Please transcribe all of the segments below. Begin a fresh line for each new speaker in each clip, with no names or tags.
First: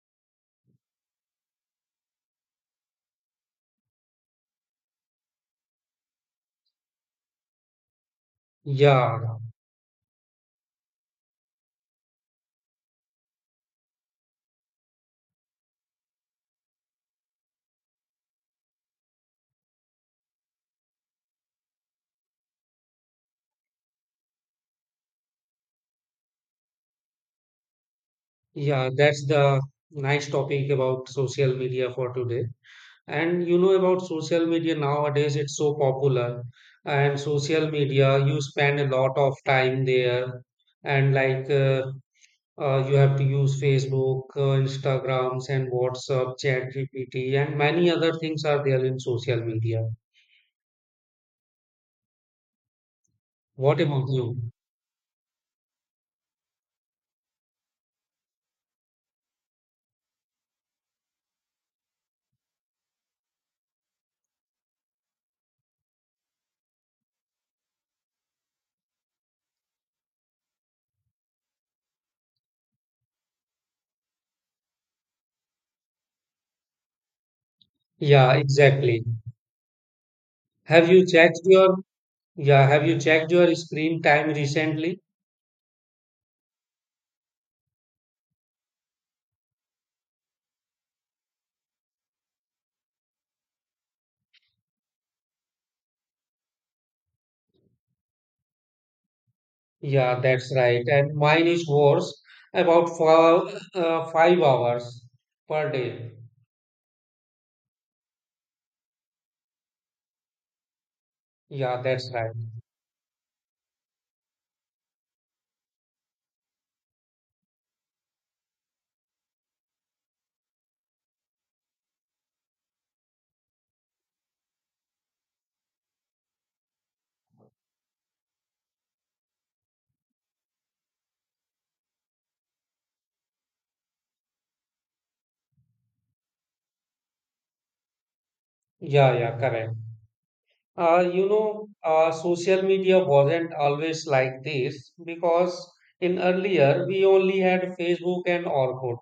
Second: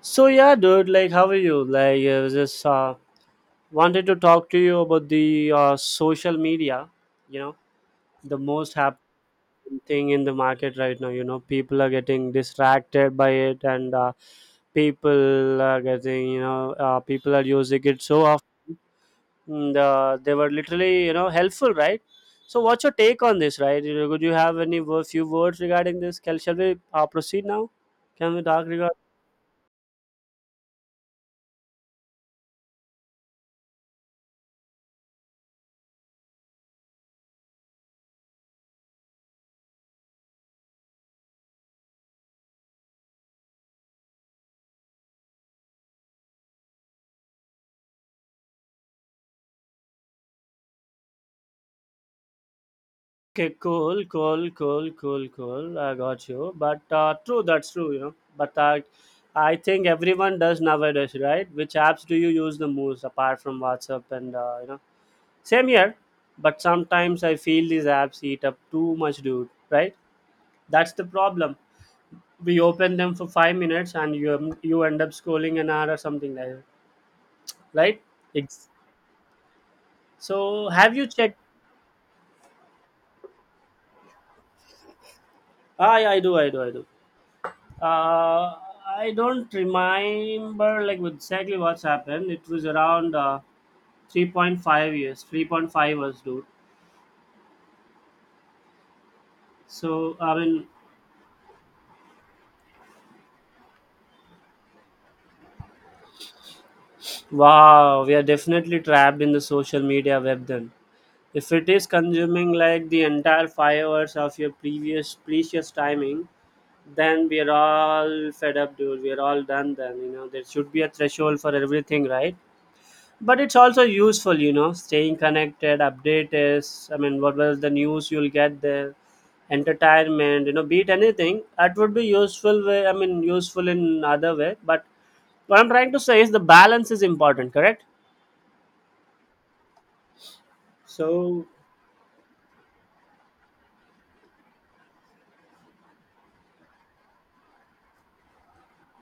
So yeah, dude. Like, how are you? Like, I was just wanted to talk to you about the social media. You know, the most happening
Yeah,
thing in the market right now. You know, people are getting distracted by it, and people are getting, people are using it so often. And, they were literally, you know, helpful, right? So, what's your take on this, right? You know, could you have any few words regarding this? Can Shall we proceed now? Can we talk
yeah,
regarding?
that's the nice topic about social media for today. And you know about social media nowadays, it's so popular. And social media, you spend a lot of time there. And like you have to use Facebook, Instagrams, and WhatsApp, ChatGPT, and many other things are there in social media.
Okay,
What
cool,
about you?
cool, cool, cool, cool. I got you. But true, that's true, you know. But I think everyone does nowadays, right? Which apps do you use the most apart from WhatsApp and, you know, same here. But sometimes I feel these apps eat up too much, dude, right? That's the problem. We open them for 5 minutes and you, you end up scrolling an hour or something like that, right?
Yeah,
Ex-
exactly.
So
Have
have
you
you checked?
checked your yeah, have you checked your screen time recently?
I do. Uh, I don't remember like exactly what's happened. It was around 3.5 years, 3.5 years, dude. So,
Yeah,
I
that's
mean,
right. And mine is worse, about 5 hours per day.
wow, we are definitely trapped in the social media web then. If it
Yeah,
is
that's right.
consuming like the entire 5 hours of your previous precious timing, then we are all fed up, dude. We are all done then. You know, there should be a threshold for everything, right? But it's also useful, you know, staying connected, update is, I mean, what was the news you'll get there, entertainment, you know, beat anything that would be useful way, I mean, useful in other way. But what I'm trying to say is the balance is important, correct?
Yeah, correct. Uh, you
So
know, uh, social media wasn't always like this because in earlier we only had Facebook and Orkut.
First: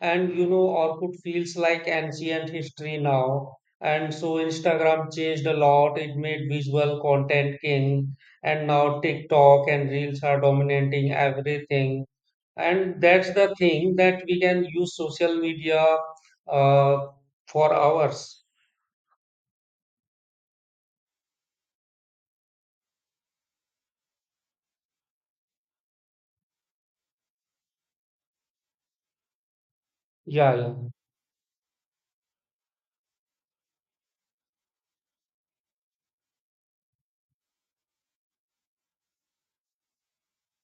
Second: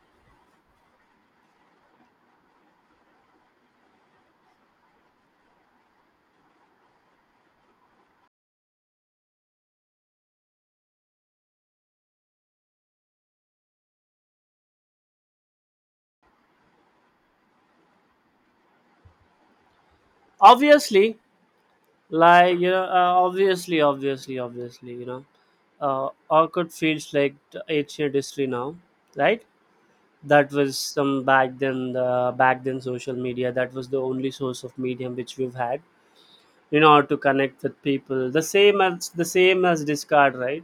And you know, Orkut feels like ancient history now. And so Instagram changed a lot. It made visual content king. And now TikTok and Reels are dominating everything, and that's the thing that we can use social media uh, for hours.
obviously, obviously, obviously, you know, orchid feels like the ancient history now, right? That
Yeah, yeah,
was some back then, the back then social media, that was the only source of medium which we've had in order to connect with people. The same as, the same as Discord, right?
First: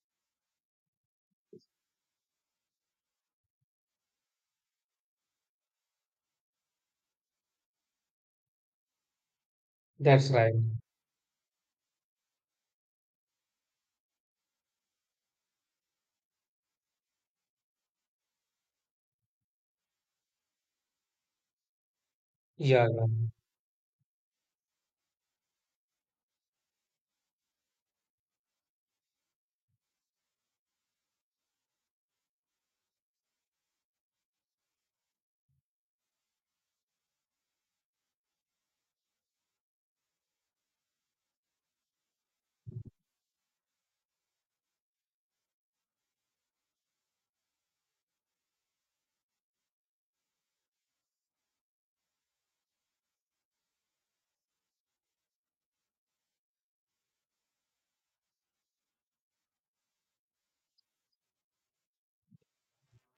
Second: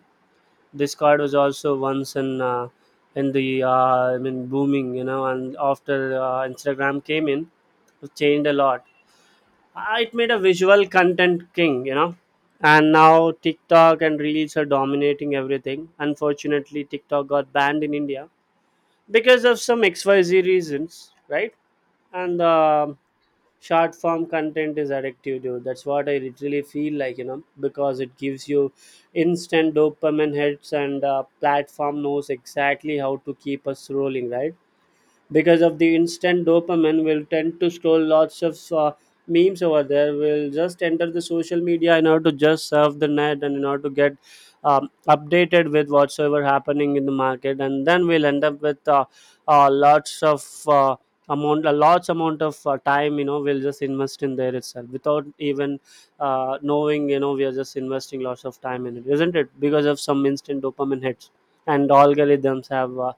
Discord was also once in the I mean, booming, you know. And after Instagram came in, it changed a lot. It
that's
made a
right.
visual content king, you know. And now TikTok and reels are dominating everything. Unfortunately, TikTok got banned in India because of some XYZ reasons, right? And
Yeah, yeah,
short form content is addictive, dude. That's what I literally feel like, you know, because it gives you instant dopamine hits, and platform knows exactly how to keep us rolling, right? Because of the instant dopamine, we'll tend to scroll lots of memes over there. We'll just enter the social media in order to just surf the net, and in order to get updated with whatsoever happening in the market. And then we'll end up with lots of amount a large amount of time, you know. We'll just invest in there itself, without even knowing, you know, we are just investing lots of time in it, isn't it? Because of some instant dopamine hits, and algorithms have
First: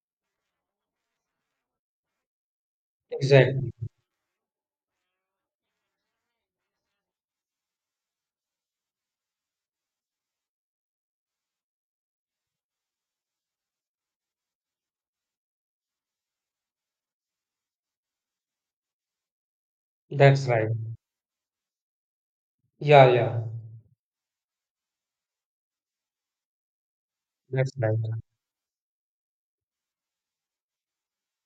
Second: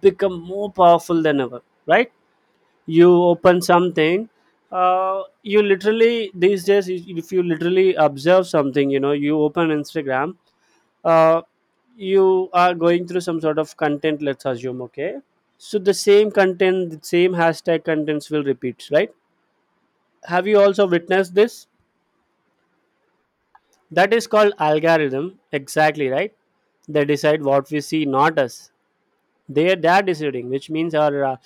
become more powerful than ever, right? You open
exactly.
something, you literally, these days, if you literally observe something, you know, you open Instagram, uh, you are going through some sort of content, let's assume, okay. So the same content, the same hashtag contents will repeat, right?
That's
Have you
right.
also witnessed this?
Yeah, yeah,
That is called algorithm. Exactly, right? They decide what
that's
we
right.
see, not us. They dad is reading, which means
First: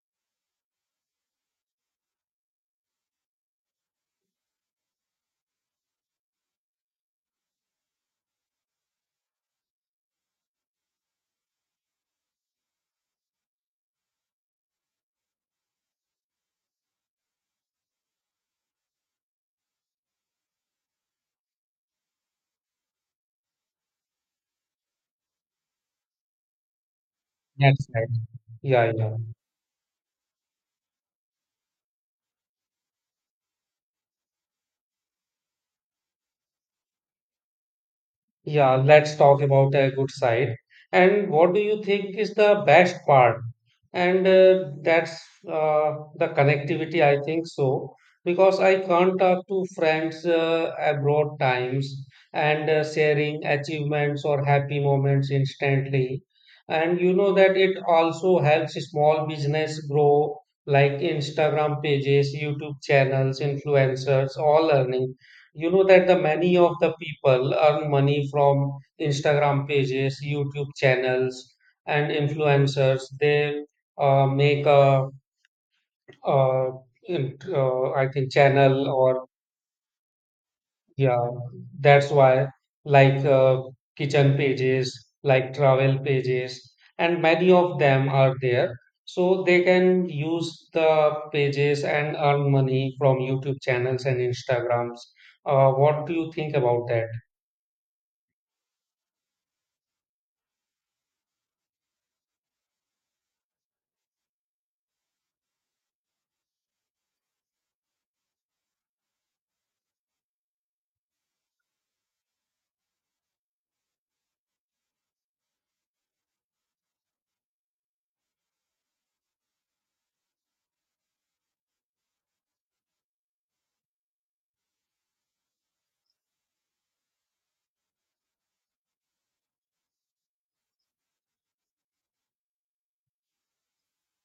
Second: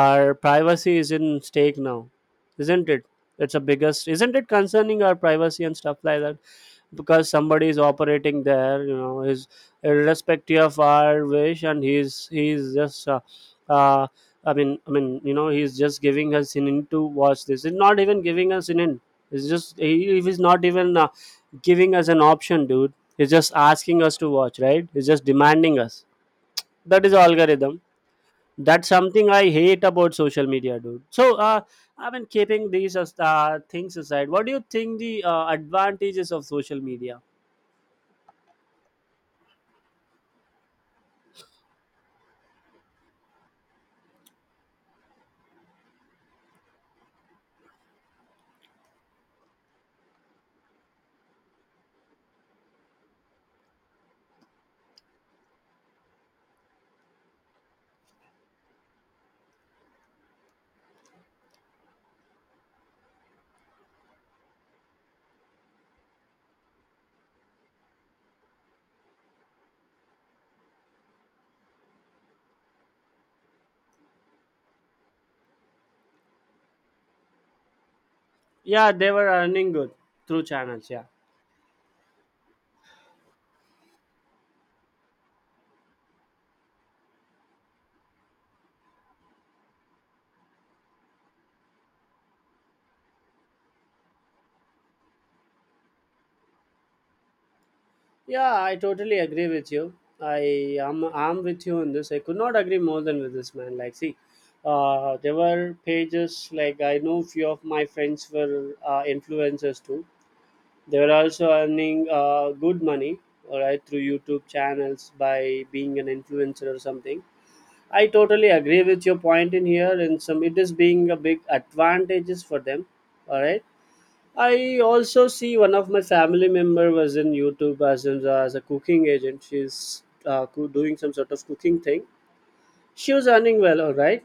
our privacy is in stake now, isn't it? It's a biggest, isn't it, concerning our privacy and stuff like that, because somebody is operating there, you know, is irrespective of our wish, and he's just uh I mean, you know, he's just giving us an in to watch this. He's not even giving us an in. It's just he's not even giving us an option, dude. He's just asking us to watch, right? He's just demanding us. That is algorithm.
That's right.
That's
Yeah, yeah.
something I hate about social media, dude. So, I mean, keeping these things aside, what do you think the advantages of social media?
Yeah, let's talk about a good side. And what do you think is the best part? And that's The connectivity, I think so, because I can't talk to friends abroad times, and sharing achievements or happy moments instantly. And you know that it also helps small business grow, like Instagram pages, YouTube channels, influencers, all earning. You know that the many of the people earn money from Instagram pages, YouTube channels, and influencers. They make a, uh in- I think channel
Yeah, they
or
were earning good through channels. Yeah,
yeah, that's why, like kitchen pages, like travel pages, and many of them are there, so they can use the pages and earn money from YouTube channels and Instagrams. Uh, what do you think about that?
yeah, I totally agree with you. I am I'm with you on this. I could not agree more than with this, man. Like, see, there were pages, like, I know few of my friends were influencers too. They were also earning good money, all right, through YouTube channels, by being an influencer or something. I totally agree with your point in here, and some it is being a big advantages for them, all right. I also see one of my family member was in YouTube as in, as a cooking agent. She's doing some sort of cooking thing. She was earning well, all right.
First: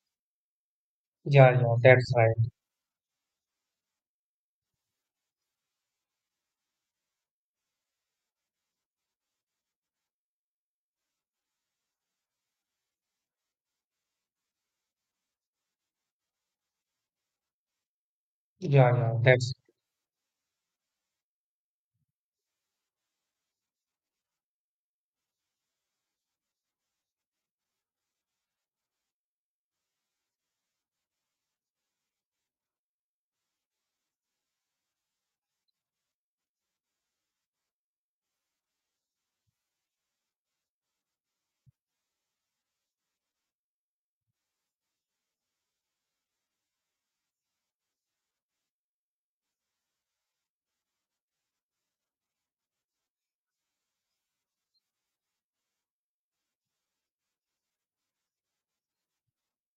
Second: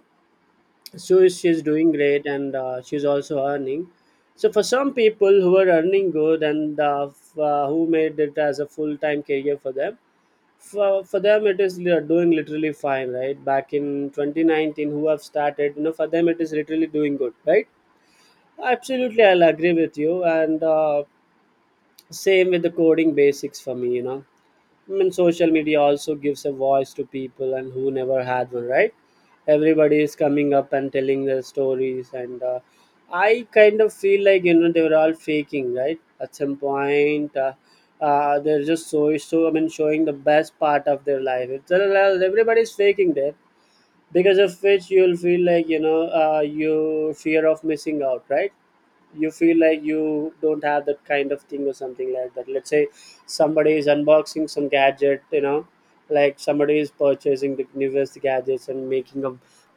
So
Yeah,
she's
yeah,
doing
that's
great,
right.
and she's also earning. So for some people who are earning good, and who made it as a full-time career for them, for them it is doing literally fine, right? Back in 2019, who have started, you know, for them it is literally doing good, right?
Yeah, yeah,
Absolutely, I'll
that's...
agree with you. And same with the coding basics for me, you know. I mean, social media also gives a voice to people and who never had one, right? Everybody is coming up and telling their stories, and I kind of feel like, you know, they were all faking, right? At some point, they're just so, I mean, showing the best part of their life. It's everybody's faking there, because of which you'll feel like, you know, you fear of missing out, right? You feel like you don't have that kind of thing or something like that. Let's say somebody is unboxing some gadget, you know. Like somebody is purchasing the newest gadgets and making a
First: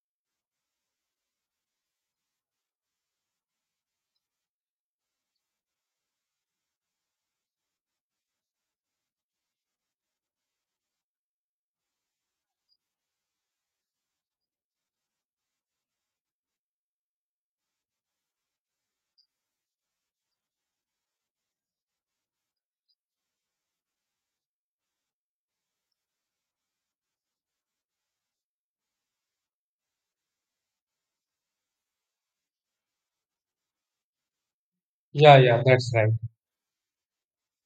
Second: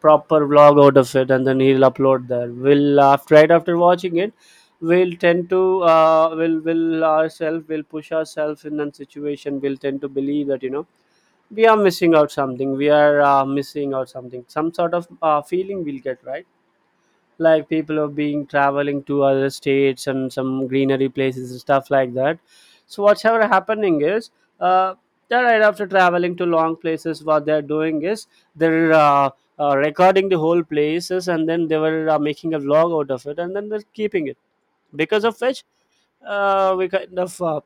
proper vlog out of it, and then he'll upload there. We'll, after right after watching it, we'll tend to will ourselves, will push ourselves in that situation. We'll tend to believe that, you know, we are missing out something. We are missing out something, some sort of feeling we'll get, right? Like people are being traveling to other states and some greenery places and stuff like that. So whatever happening is, uh, that right after traveling to long places, what they're doing is they're recording the whole places, and then they were making a vlog out of it, and then they're keeping it. Because
yeah,
of
yeah,
which
that's right.
we kind of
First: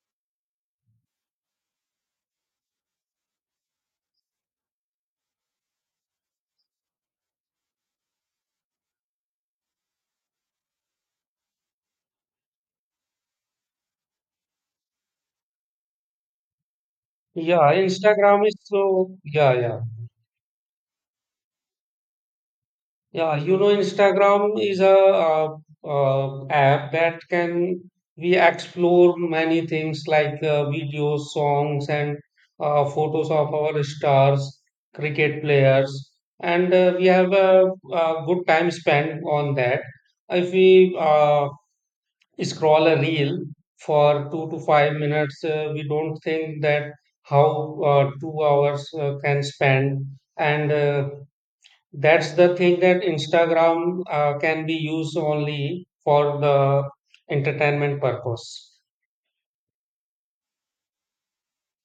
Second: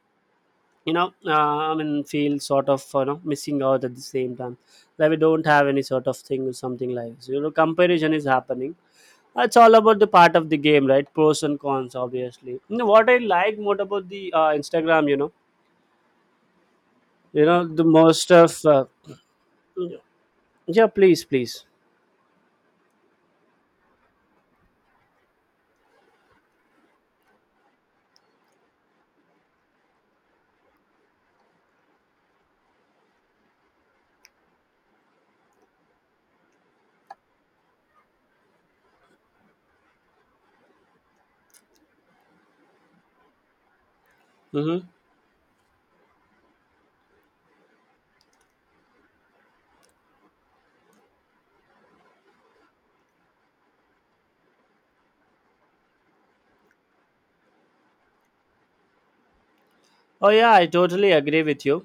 you know, I mean, feel sort of, you know, missing out at the same time. Like we don't have any sort of thing or something, like so, you know, comparison is happening. It's all about the part of the game, right? Pros and cons. Obviously, you know, what I like more about the Instagram, you know, you know
Yeah,
the most
Instagram is
of
so yeah, yeah,
yeah, please, please.
yeah. You know, Instagram is a app that can we explore many things like videos, songs, and photos of our stars, cricket players, and we have a good time spent on that. If we scroll a reel for two to
Hmm.
five minutes, we don't think that how 2 hours can spend. And that's the thing that Instagram can be used only for the entertainment purpose.
Oh yeah, I totally agree with you.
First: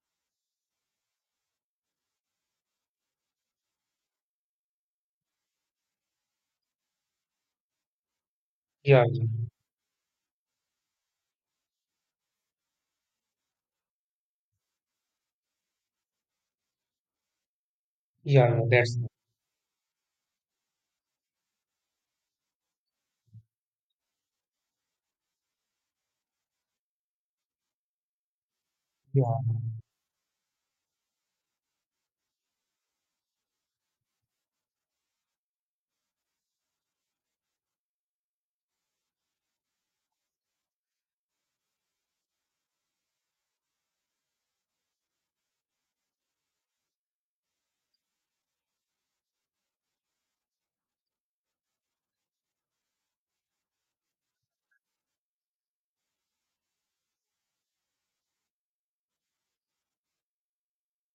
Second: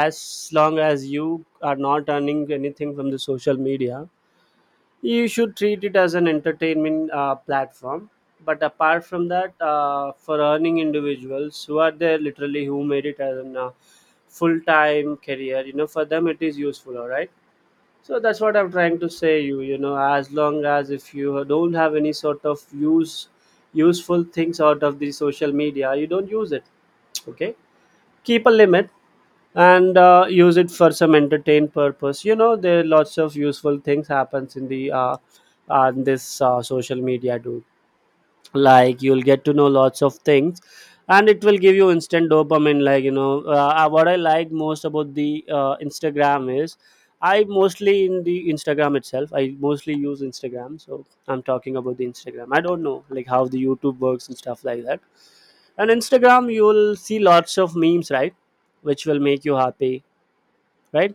As long as you are not earning anything from the social media, you should treat it as an entertainment platform. But
Yeah,
apart
yeah,
from that, for earning individuals who are there literally, who made it as a full-time career, you know, for them it is useful, all right. So that's what
yeah,
I'm
that's
trying to say. You know, as long as if you don't have any sort of useful things out of the social media, you don't use it, okay. Keep a limit.
yeah,
And use it for some entertain purpose, you know. There are lots of useful things happens in the on this social media, dude. Like you'll get to know lots of things, and it will give you instant dopamine, like, you know, what I like most about the Instagram is, I mostly in the Instagram itself, I mostly use Instagram, so I'm talking about the Instagram. I don't know like how the YouTube works and stuff like that. And Instagram, you will see lots of memes, right? Which will make you happy, right?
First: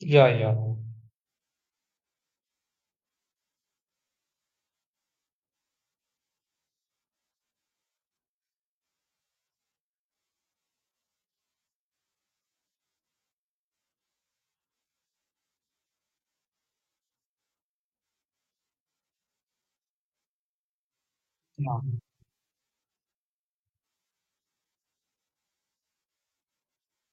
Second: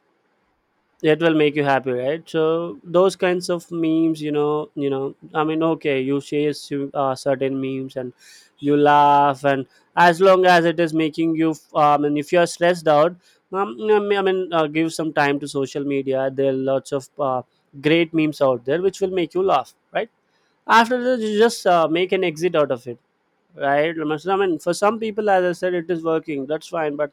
yeah, yeah.
So those kinds of memes, you know, I mean, okay, you share certain memes, and you laugh. And as long as it is making you, and if you are stressed out, I mean, give some time to social media. There are lots of great memes out there which will make you laugh, right? After that, you just
Yeah.
make an exit out of it, right? I mean, for some people, as I said, it is working, that's fine, but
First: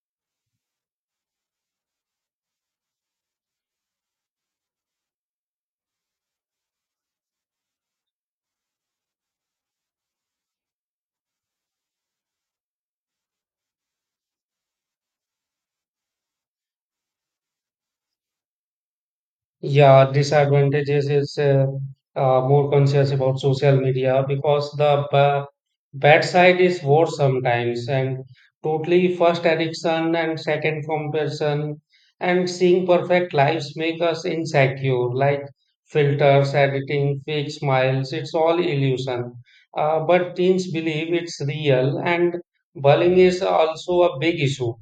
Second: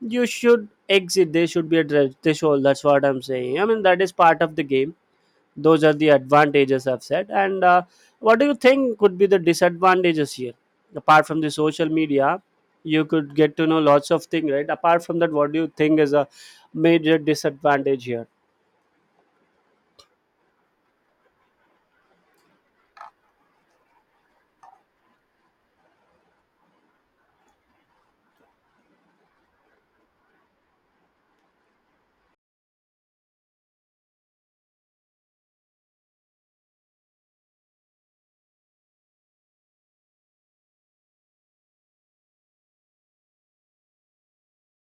you should exit. There should be a threshold. That's what I'm saying. I mean that is part of the game. Those are the advantages I've said, and what do you think could be the disadvantages here, apart from the social media? You could get to know lots of things, right? Apart from that, what do you think is a major disadvantage here?
Yeah, disadvantages is more conscious about social media because the ba bad side is worse sometimes, and totally first addiction and second comparison, and seeing perfect lives make us insecure, like filters, editing, fake smiles, it's all illusion. But teens believe it's real, and bullying is also a big issue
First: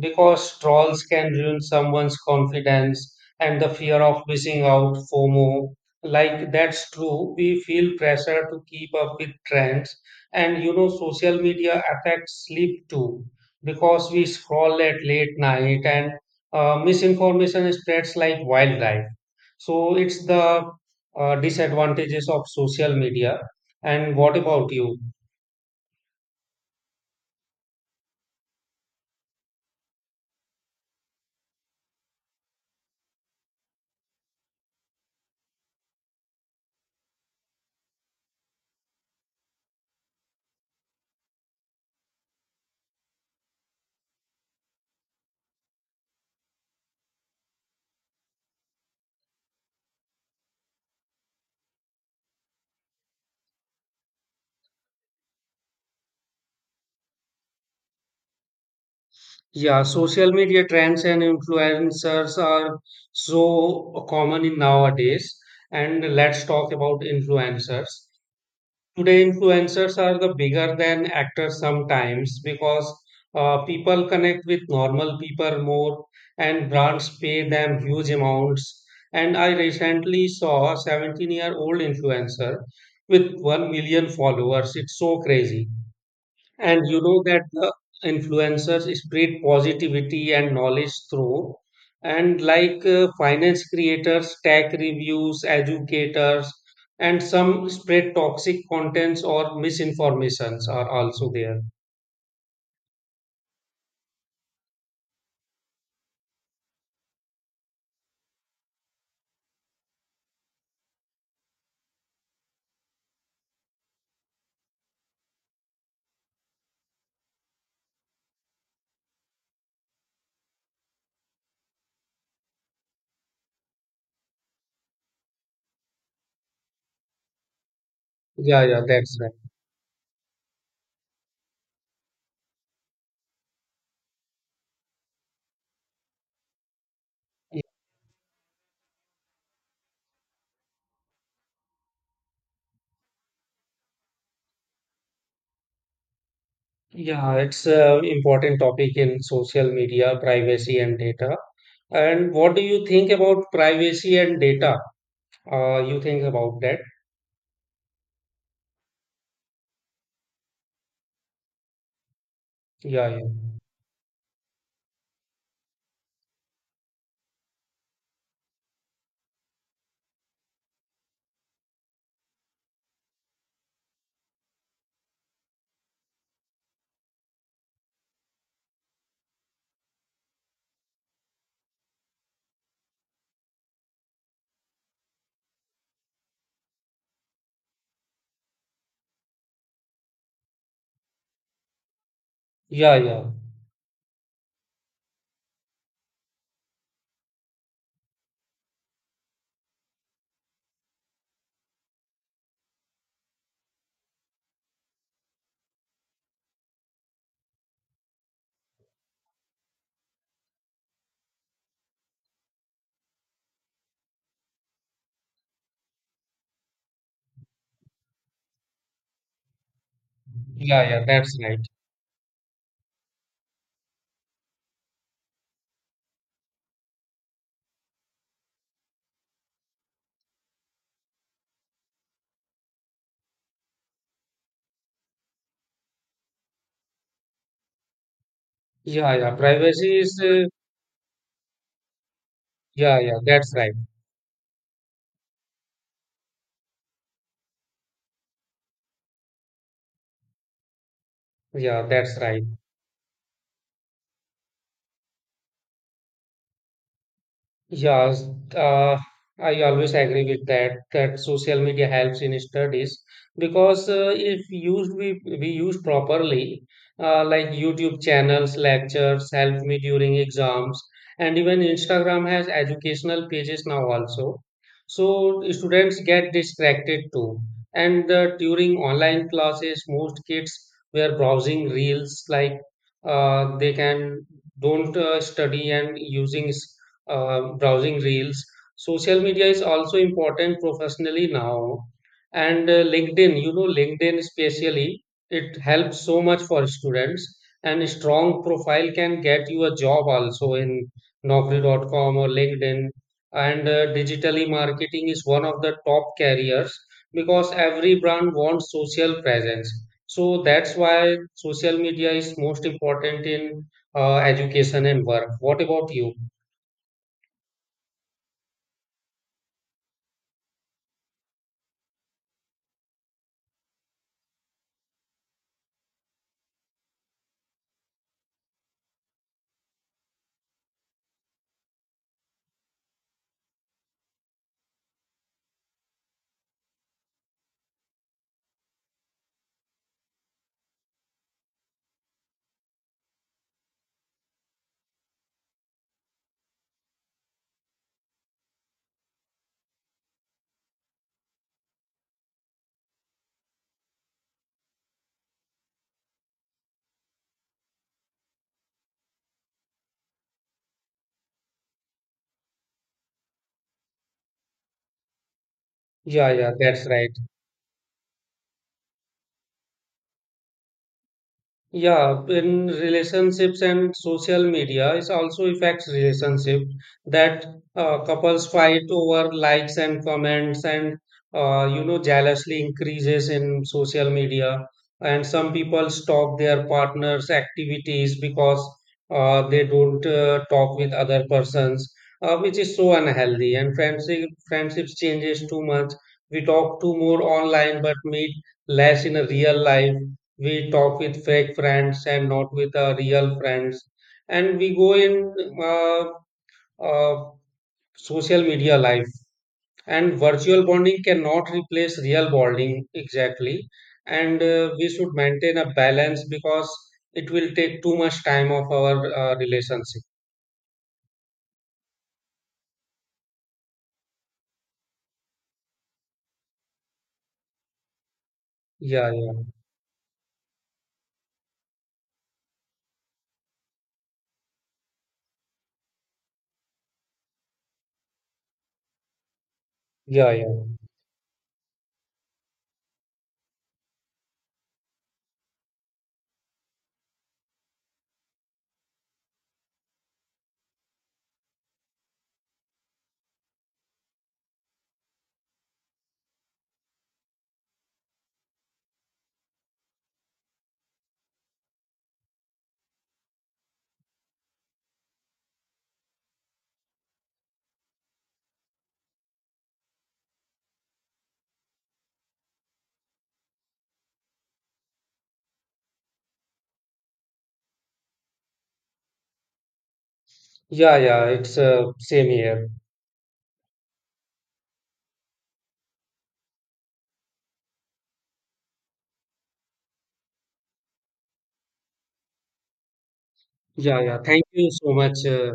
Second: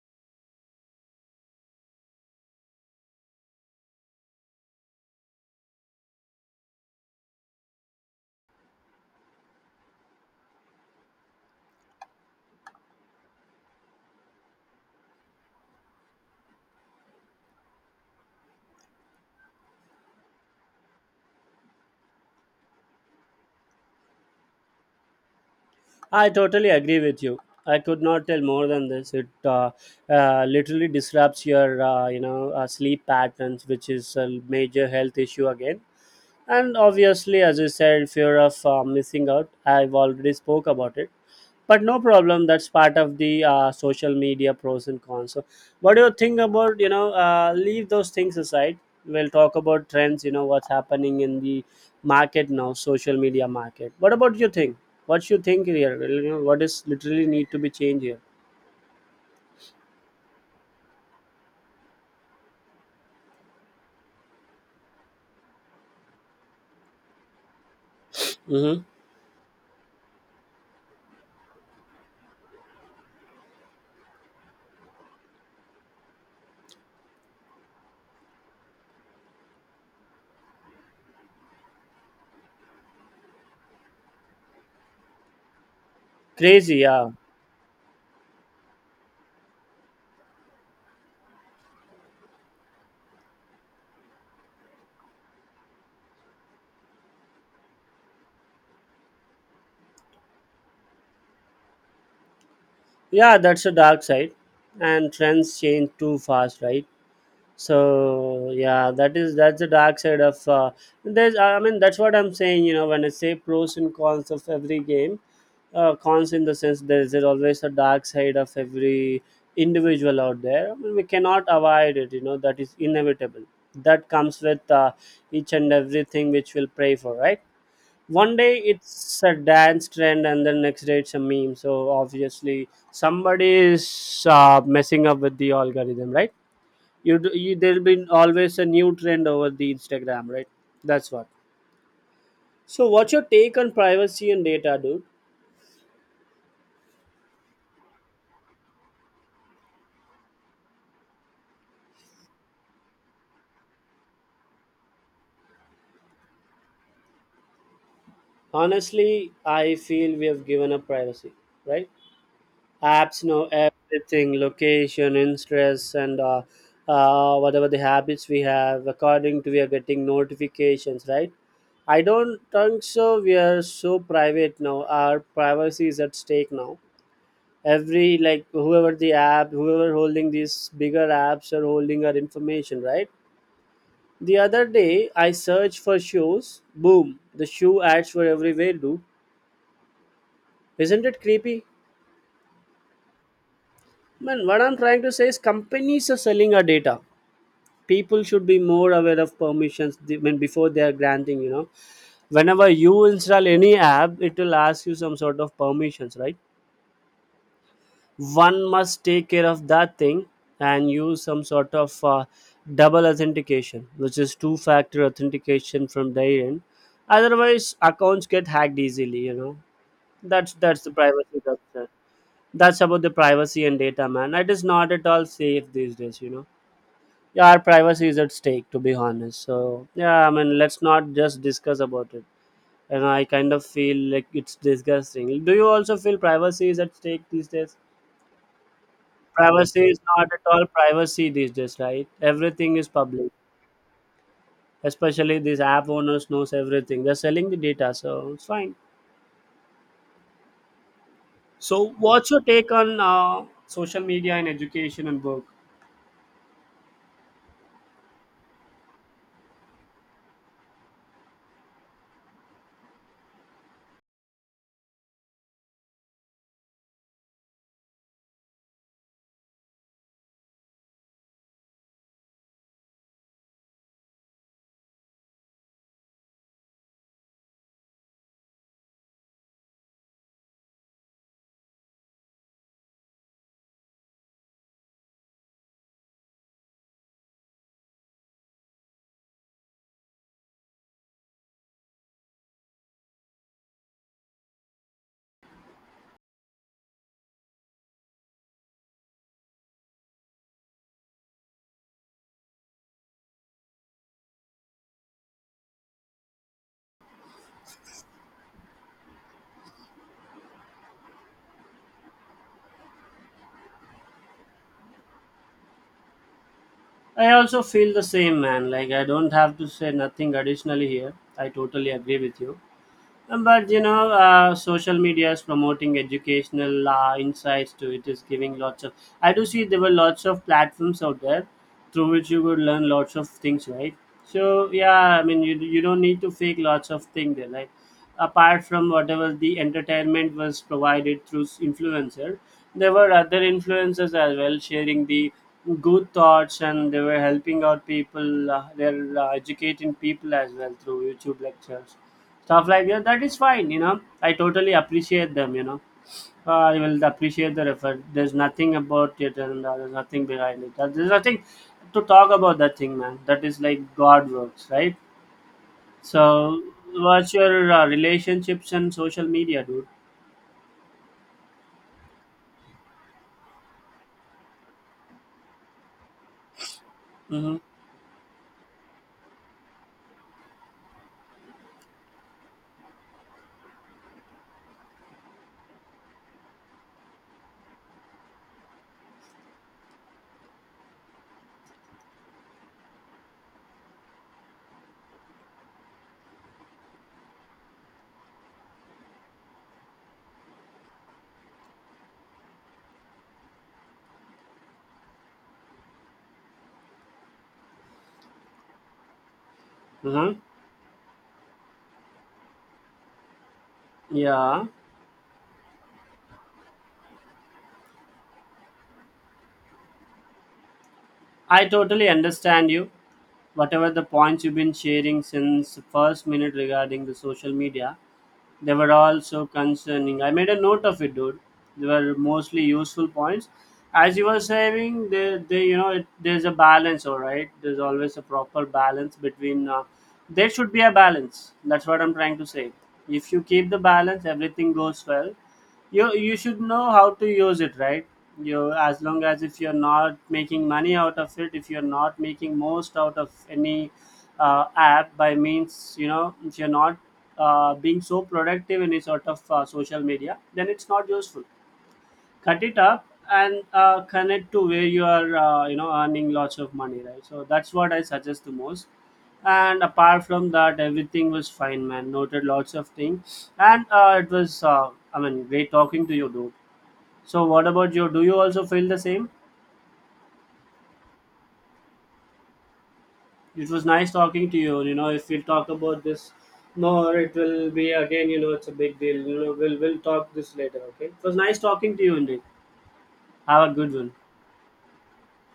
because trolls can ruin someone's confidence, and the fear of missing out, FOMO. Like that's true. We feel pressure to keep up with trends, and you know, social media affects sleep too because we scroll at late night, and misinformation spreads like wildlife. So it's the disadvantages of social media. And what about you?
I totally agree with you. I could not tell more than this. It literally disrupts your sleep patterns, which is a major health issue again. And obviously, as you said, fear of missing out. I've already spoke about it, but no problem. That's part of the social media pros and cons. So, what do you think about, you know? Leave those things aside. We'll talk about trends. You know what's happening in the market now, social media market. What about you think? What you think here? Well, you know, what is literally need to be changed here?
Yeah, social media trends and influencers are so common in nowadays. And let's talk about influencers.
Mm-hmm.
Today, influencers are the bigger than actors sometimes because people connect with normal people more, and brands pay them huge amounts. And I recently saw a 17-year-old influencer with 1 million followers. It's so crazy.
Crazy,
And you
yeah,
know that the influencers spread positivity and knowledge through, and like finance creators, tech reviews, educators, and some spread toxic contents or misinformations are also there.
yeah. That's a dark side, and trends change too fast, right? So yeah, that is, that's the dark side of, there's, I mean, that's what I'm saying, you know, when I say pros and cons of every game. Cons in the sense there is always a dark side of every individual out there. I mean, we cannot avoid it, you know, that is inevitable. That comes with each and everything which we'll pray for, right? One day
Yeah, yeah, that's
it's
right.
a dance trend and the next day it's a meme, so obviously somebody is messing up with the algorithm, right? You
Y-
there'll be always a new trend over the Instagram, right? That's what. So what's your take on privacy and data, dude?
Yeah, it's an important topic in social media, privacy and data. And what do you think about privacy and data? You think about that?
Honestly, I feel we have given up privacy, right?
Yeah, yeah,
Apps know everything, location, interests, and whatever the habits we have, according to we are getting notifications, right? I don't think so we are so private now. Our privacy is at stake now. Every like whoever the app, whoever holding these bigger apps are holding our information, right? The other day I searched for shoes, boom, the shoe ads were everywhere, dude. Isn't it creepy,
yeah, yeah,
man? What I'm trying to say is companies are selling our data. People should be more aware of permissions, when before they are granting, you know, whenever you install any app it will ask you some sort of permissions, right? One must take care of that thing and use some sort of double authentication, which is two factor authentication from their end. Otherwise accounts get hacked easily, you know. that's
yeah,
that's the
yeah, that's
privacy
right.
concern. That's about the privacy and data, man. It is not at all safe these days, you know. Yeah, our privacy is at stake, to be honest. So yeah, I mean, let's not just discuss about it. And I kind of feel like it's disgusting. Do you also feel privacy is at stake these days?
Yeah, yeah.
Privacy is not at all privacy these days, right? Everything is
Yeah, yeah.
public.
That's right.
Especially these app owners knows everything. They're selling the data, so it's fine.
Yeah,
So,
that's
what's your
right.
take on social media and education and book?
Yes, uh, I always agree with that, that social media helps in studies because if we use properly, like YouTube channels, lectures help me during exams, and even Instagram has educational pages now also. So students get distracted too. And during online classes, most kids were browsing reels, like they can don't study and using s- browsing reels. Social media is also important professionally now, and LinkedIn especially, it helps so much for students. And a strong profile can get you a job also in naukri.com or LinkedIn. And digitally marketing is one of the top carriers because every brand wants social presence. So that's why social media is most important in education and work. What about you?
I also feel the same, man. Like I don't have to say nothing additionally here. I totally agree with you. But you know, social media is promoting educational insights to it is giving lots of. I do see there were lots of platforms out there through which you would learn lots of things, right? So yeah, I mean, you don't need to fake lots of things there, right? Apart from whatever the entertainment was provided through influencer, there were other influencers as well sharing the good thoughts and they were helping out people. They're educating people as well through YouTube lectures, stuff like that, that is fine, you know. I totally appreciate them, you know. I will appreciate the effort, there's nothing about it, and there's nothing behind it. There's nothing to talk about that thing, man. That is like god works, right?
Yeah, yeah,
So
that's right.
what's your relationships and social media, dude?
Yeah, in relationships and social media, it also affects relationship that
Mm-hmm.
couples fight over likes and comments, and you know jealousy increases in social media, and some people stalk their partners' activities because they don't talk with other persons, which is so unhealthy. And friendships changes too much. We talk too more online, but meet less in a real life. We talk with fake friends and not with real friends, and we go in uh, uh, social media life, and
Mm-hmm.
virtual bonding cannot replace real bonding exactly. and
Yeah,
uh, we should maintain a balance because it will take too much time of our relationship.
I totally understand you. Whatever the points you've been sharing since the first minute regarding the social media, they were
Yeah,
all
yeah.
so concerning. I made a note of it, dude. They were mostly useful points. As you were saying, they you know, it, there's a balance, all right. There's always a proper balance between.
Yeah,
There
yeah.
should be a balance. That's what I'm trying to say. If you keep the balance, everything goes well. You should know how to use it, right? You, as long as if you're not making money out of it, if you're not making most out of any app by means, you know, if you're not being so productive in any sort of social media, then it's not useful. Cut it up and connect to where you are, you know, earning lots of money, right? So that's what I suggest the most. And apart from that everything was fine, man. Noted lots of things, and it was, I mean, great talking to you, dude. So what about you, do you also feel the same?
Yeah, yeah, it's same here.
It was nice talking to you, you know. If we talk about this more it will be again, you know, it's a big deal, you know. We'll talk this later, okay? It was nice talking to you indeed. Have a good
Yeah,
one.
yeah, thank you so much, uh,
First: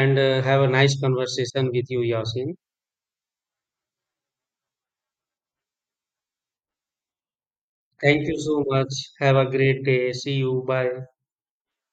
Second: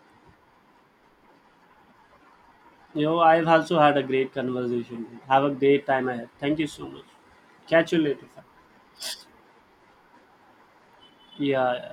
and uh, have a nice conversation with you, Yasin.
You know, I've also had a great conversation. Have a great time ahead. Thank you so much. Catch you
Thank
later.
you so much. Have a great day. See you. Bye.
Yeah. Yeah.